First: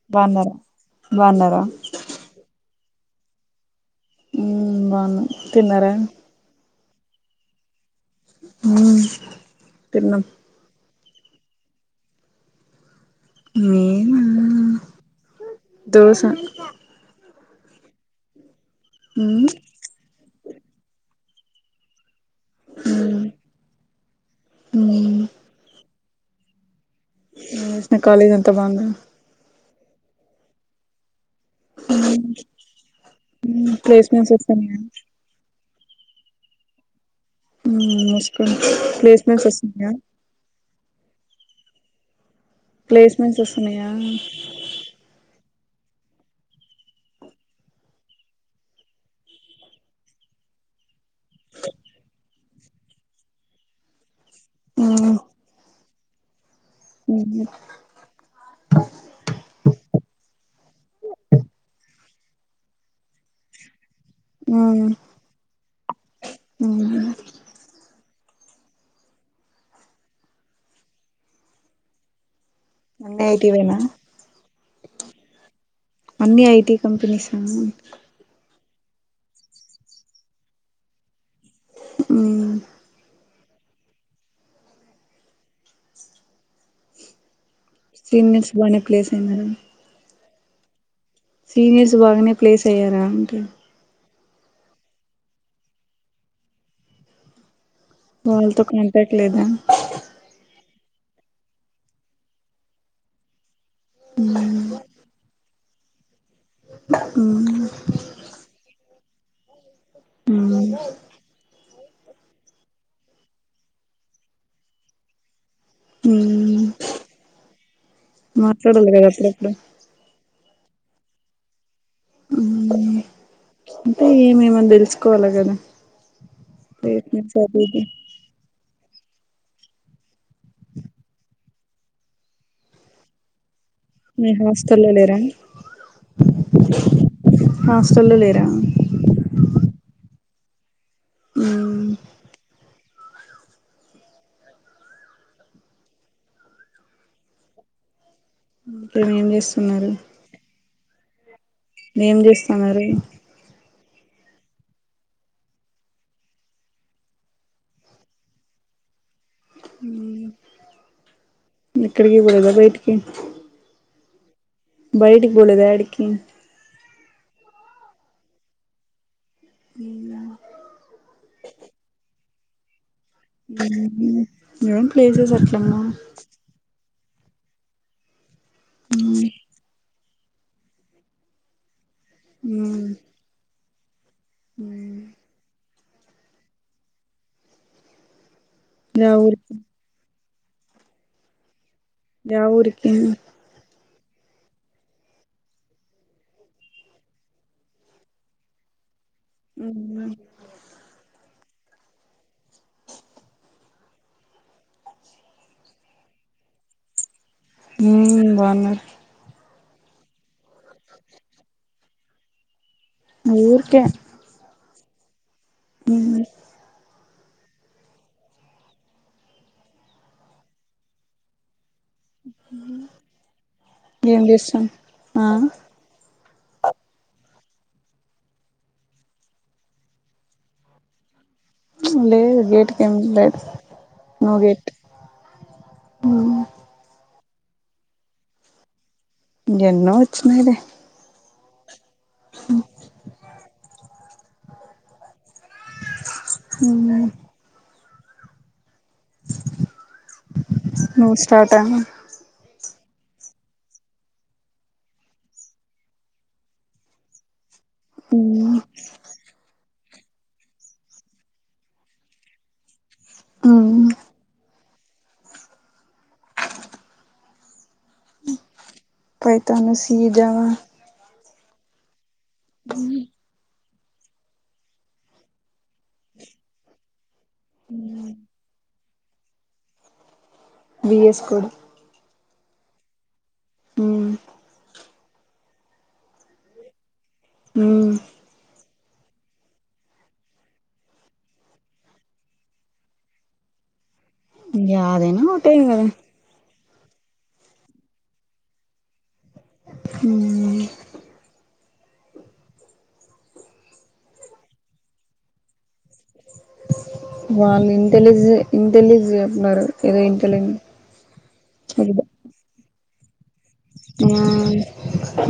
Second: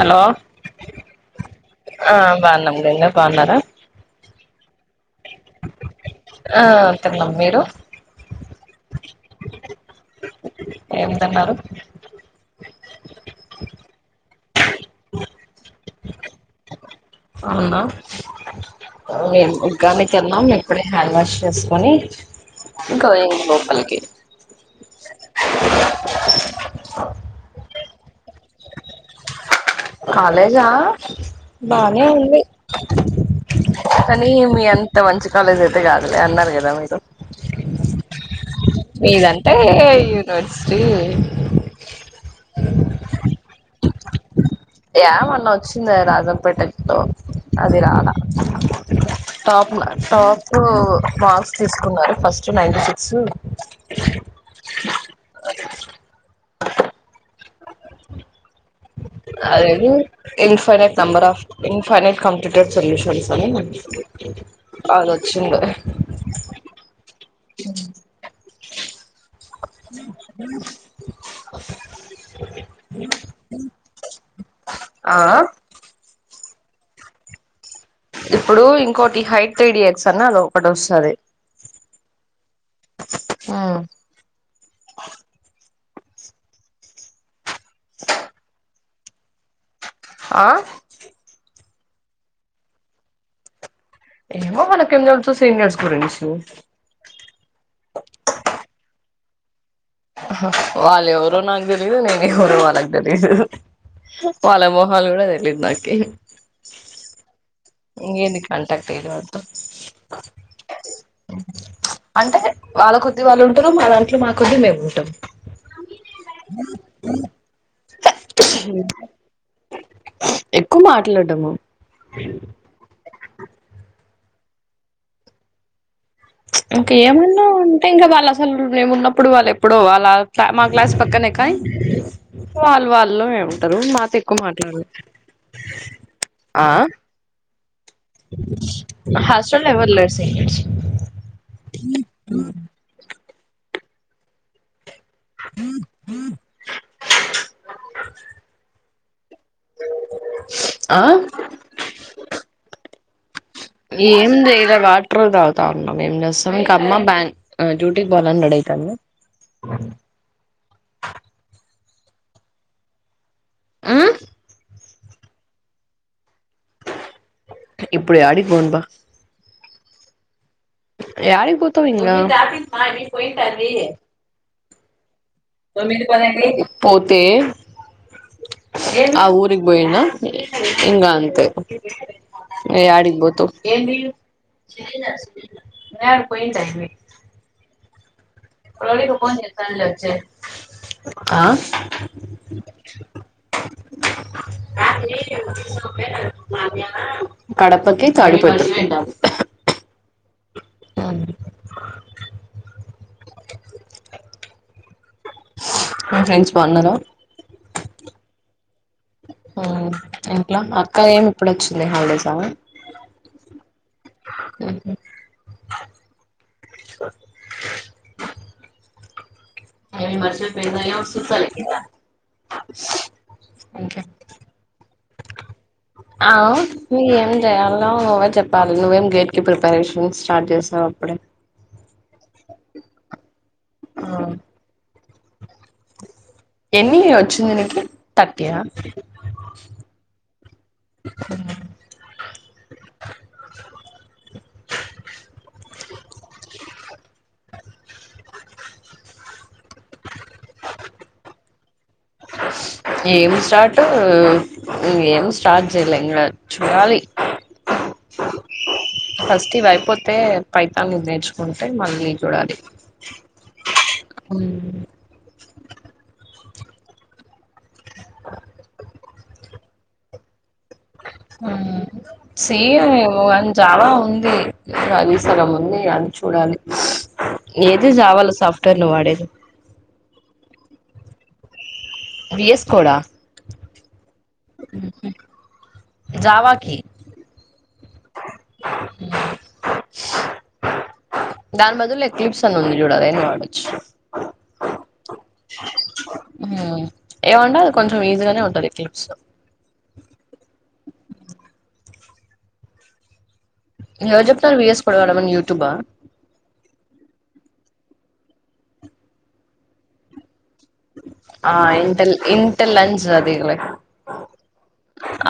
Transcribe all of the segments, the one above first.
Hello బాగున్నారా బాగున్నారా ఆ బాగున్నాం గంగా బాగున్నారా ఊమ్ బాగున్నం తిన్నరా ఆ తిన్నం మీరు ఊమ్ తిన్నాం ఏం తిన్నారు మేమా దోశ అవునా ఉమ్ మేము గార్మెంట్ కెళ్ళినం మేం ఇక్కడే హ్యాండ్ వాష్ చేసుకొని ఇంక పోయినం లోపలికి ఊమ్ [inaudible] జూసిన కాలేజ్ అంతా బాగుందా కాలేజా బానే ఉంది మ్మ్ కానీ ప్లేస్మెంట్స్ మీ వస్తున్నాయా అంత మంచి కాలేజ్ అయితే గాదులే అన్నారు కదా మీరు ఉమ్ ముస్కోండి ప్లేస్మెంట్స్ మీదంటే వస్తున్నయా [unintelligible] ప్లేస్మెంట్స్ వస్తున్నాయా యా మొన్న వచ్చిందే రాజంపేటకి లో అది రాల టాప్ టాప్ మార్క్స్ తీసుకున్నారు ఫస్ట్ నైన్టీ సిక్సు ఊమ్ ఉమ్ అదేది infinite number of infinite computer solutions అని అదొచ్చింది ఉహు ఉమ్ అన్నీ ఐటి వేన? ఆ అన్నీ ఐటీ కంపెనీసేనా? ఇప్పుడు ఇంకోటి హైట్ త్రీడి ఎక్స్ అని అదికటి వస్తది. ఉమ్ ఉమ్ సీనియర్స్ బానే ప్లేస్ అయింది మేడం ఆ సీనియర్స్ బాగానే ప్లేస్ అయ్యారా అంటి ఏమో మనకేం తెల్సు సినియర్స్ గురించి వాళ్ళతో కంఫర్ట్ లేదా వాళ్ళ ఎవరో నాకు తెలీద, నేను ఎవరో వాళ్ళకి తెలీదు. వాళ్ళ మోహల్ గుడా తెలిదు నాకి. ఉమ్ ఇంగెంది కాంటాక్ట్ ఇయ్యాలే వాళ్లతో ఉమ్ అంటే వాళ్ళ కోద్ది వాళ్ళు ఉంటరు, మా దాంట్లో మా కొద్ది మేము ఉంటాం మాట్లాడు గదా అప్పుడప్పుడు ఎక్కువ మాట్లాడ్డము ఉమ్ అంటే ఏమేమని తెలుసుకోవాలా గదా ఇంక ఏమన్నా ఇది ఉంటే ఇంకా వాళ్ళ అసలు మేము ఉన్నప్పుడు వాళ్లు ఎప్పుడో అలాంత మా క్లాస్ పక్కనే కానీ వాళ్ళు వాళ్ళు ఏమంటరు మాతో మీ ఎక్కువ మాట్లాడరు హాస్టల్లో లేరా ఆ హాస్టల్లో లేరా హస్టల్లో ఎవరు లేరు సీనియర్స్ ఉమ్ ఇంక ఏం చేస్తున్నరు? ఆ ఏం చేస్తనరు ఏం చేయేలే వాటర్ తాగుతా ఉన్నం, ఏం చేస్తం ఇంక అమ్మ బాన్ ఆ డ్యూటీ కి బోనన్నడు ఏకంగా ఇక్కడికి బోద బైటికి ఆ బయటికి పోలేదా ఏడికి ఇప్పుడు యాడికిపోనుబా ఉమ్ యాడిక్ పోతావ్ ఇంగ ఆ ఏవో ప్లేస అట్ల పోతే ఆ మ్మ్ ఊరికి పోయినా ఇంగ అంతె మ్మ్ యాడికి పోతం మ్మ్ ఆ పోయిండు అయిన యా ఊరికి ఆ ఏ ఊరికి కడపకి తాడిపత్రి ఉ మీ ఫ్రెండ్స్ బాగున్నారు ఉమ్ బాగున్నారు ఉమ్ ఇంట్ల అక్క ఏమి ఇప్పుడు వచ్చింది హాలిడేసా ఊర్కే ఉ ఉమ్ నేను మర్చిపోయిన ఏం లే చూస్తాలే కింద ఏం చేస్తావు ఆ ఆ నువ్ ఏం చేయాలో నువే చెప్పాలి నువ్వేం గేట్ కి ప్రిపరేషన్ స్టార్ట్ చేసావు అప్పుడే లేద్ గేట్ కి ఏం లేద్ నో గేట్ ఎన్ని వచ్చింది నీకి థర్టీ యా ఎన్నో వచ్చినై లే ఉ ఉ నువ్వు స్టార్ట్ ఆ ఏం స్టార్ట్ ఏం స్టార్ట్ చేయలే ఇంగ చూడాలి ఫస్ట్ ఇది అయిపోతే పైతాన్ నేర్చుకుంటే మళ్ళీ చూడాలి ఆ ఉమ్ పైతాన్ సీ జావా ఉ సిమ్మో అని జావ ఉంది అది సగం ఉంది అది చూడాలి ఏది జవాలో సాఫ్ట్వేర్ నువ్వు వాడేది విఎస్ కోడ్ విఎస్ కోడ్ ఆ జవాకి మ్ దాని బదులు ఎక్ క్లిప్స్ అది ఉంది చూడు ఏదైనా వాడొచ్చు యాదేనా ఒకటె ఇంగ ఏముండదు అది కొంచెం ఈజీగానే ఉంటది క్లిప్స్ ఉమ్ ఎవరు చెప్పినారు వి ఎస్ కోడ్ వాడమని యూటూబ్ ఆ వాళ్ళు ఇంటెలిజె ఇంటెలిజెన్ చెప్న్నారు ఏదో ఇంతలెంట్ ఆ ఇంటల్ ఇంట లంచ్ అదిగో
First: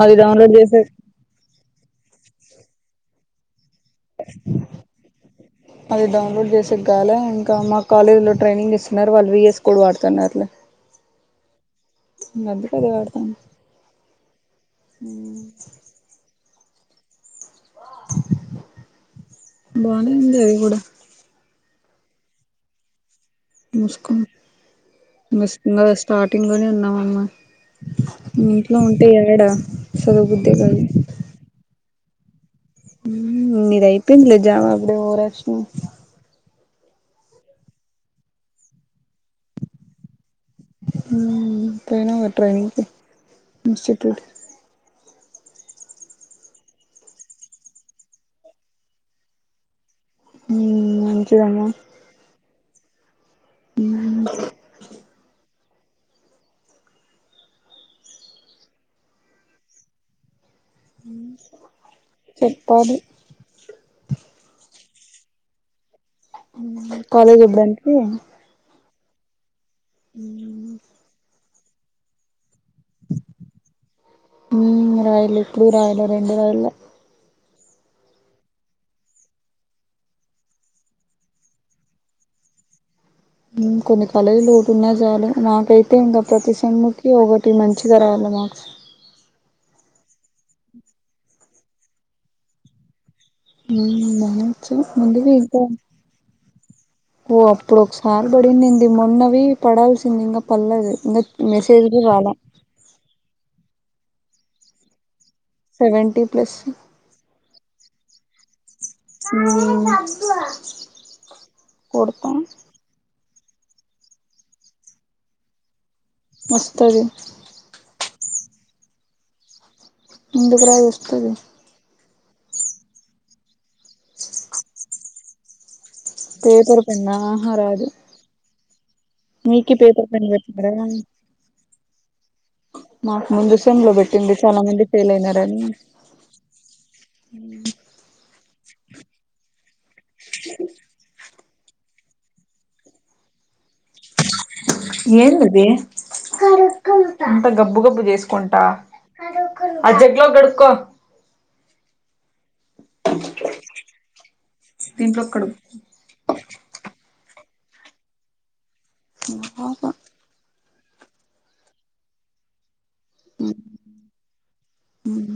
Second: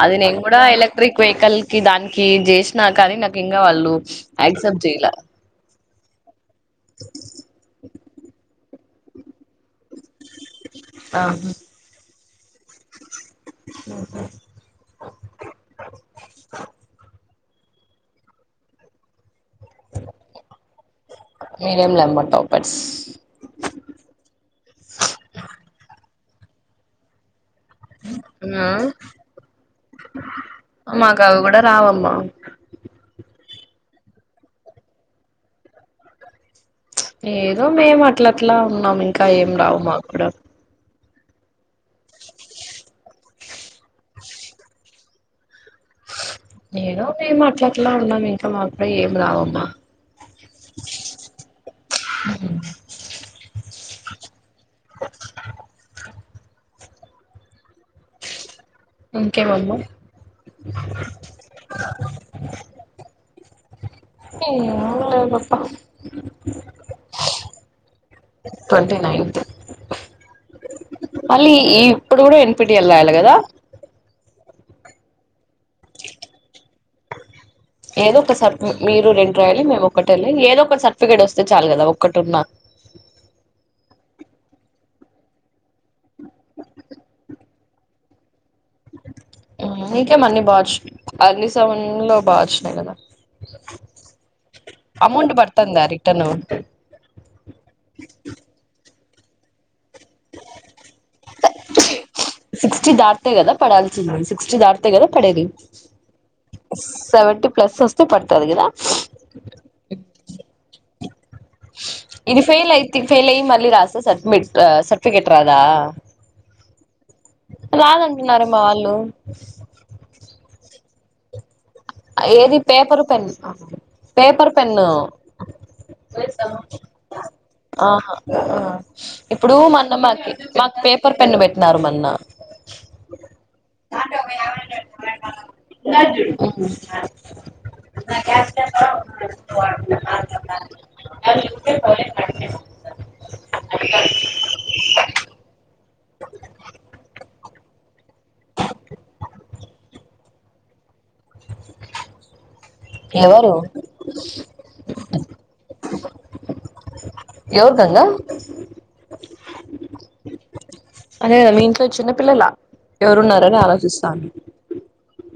అది నేన్ డౌన్లోడ్ కూడా చేసే ఎలక్ట్రిక్ వెహికల్ కి దానికీ చేసినా కానీ నాకు ఇంకా వాళ్ళు యాక్సప్ట్ చేయల అది డౌన్లోడ్ చేసేగాలా ఇంక మా కాలేజ్ లో ట్రైనింగ్ ఇస్సున్నారు వాళ్ళు వియోస్ కోడ్ వాడుతున్నారు ఆహా మంది కదే వాడత ఊహు ఊ బానే ఉంది అది కూడ మీరేలేమ్మ టాపర్స్ మూసుకో ఇంగ ఇంగా స్టార్టింగ్ లోనే ఉన్నాం అమ్మ ఇంట్లో ఉంటే ఆ ఎగడా చదవబుద్దే గాదు మాకు అవి కూడ రావమ్మా ఊ మీది అయిపోయింది లే జావ అప్పుడు ఓవరాక్షను ఏదో మేము అట్లట్లా ఉన్నాం ఇంకా ఏం రావు మా క్కూడా ఊ పోయినావ ట్రైనింగ్ కి ఇన్సిట్యూట్ ఏదో మేము అట్లట్లా ఉన్నాము ఇంకా మాక్కూడా ఏం రావమ్మ ఊ మంచిదమ ఊ ఇంకేమమ్మ చెప్పాలి ఏముందిలే నేన్ చెప్పా కాలేజ్ ఎప్పుడంటివి ట్వంటీ నైన్తు ఊ మళ్ళీ ఇప్పుడూ కూడ ఎంపీటి ఎల్లాలి కదా ఊ రాయలే ఇప్పుడు రాయలే రెండు రాయల్ల ఏదో ఒక సర్ప్ మీరు రెండు రాయాలి మేము ఒక్కటేళ్ళి ఏదో ఒక సర్టిఫికేట్ వస్తే చాలు కదా ఒక్కటున్నా ఊ కొన్ని కాలేజులు పోకున్నా చాలు నాకైతే ఇంకా ప్రతి సెమ్ముకి ఒకటి మంచ్ మంచిగా రావాలి మార్క్స్ ఇంకేమన్ని బా వచ్చినాయి అన్ని సెమ్లలో బా వచ్చినాయి కదా ఊ బా వచ్చాయ్ ముందుగా అమౌంట్ ఇంకా పడుతుందా రిటర్న్ ఓ అప్పుడు ఒకసారి పడింన్నింది మొన్నవీ పడాల్సింది ఇంకా పల్లేదు ఇంకా మెసేజ్ కూడ రాల సిక్స్టీ దాటితే కదా పడాల్సింది సిక్స్టీ దాటితే కదా పడేది సెవెంటీ ప్లస్ సెవెంటీ ప్లస్ వస్తే పడతది కదా ఊ ఇది ఫెయిల్ అయితి ఫెయిల్ అయ్ మళ్ళీ రాస్తే సబ్మిట్ సర్టిఫికేట్ రాదా వస్తది రాదంటున్నారే మా వాళ్ళు ఎందుకు రాదు వస్తది ఏది పేపరు పెన్ పేపర్ పెన్నూ పేపర్ పెన్నా ఆహా రాదు ఆహా ఆ ఇప్పుడూ మీకి మన్న పేపర్ పెన్ మాకి మాకు పెట్టినారా పేపర్ పెన్ను పెట్టినారు మొన్న మాకు ముందు సమ్ లో పెట్టిండ్రి చాలా మంది ఫెయిల్ అయినారనీ నా గ్యాస్ స్టవ్ కూడా ఒక ప్రస్తుతం వాడుతున్నా పాత కాలం. అవి ఉంటే టోలెట్ కట్టేసుకుంటాను. అది కాదు. ఏందది అంత గబ్బు గబ్బు జెస్ కుంటా అ జగ్లో గడ్కో ఎవరు దీంట్లోకి కడుగు ఎవరు గంగా మా పాప అదే కదా మీ ఇంట్లో చిన్న పిల్లలా ఎవరున్నారని ఆలోచిస్తాను ఉం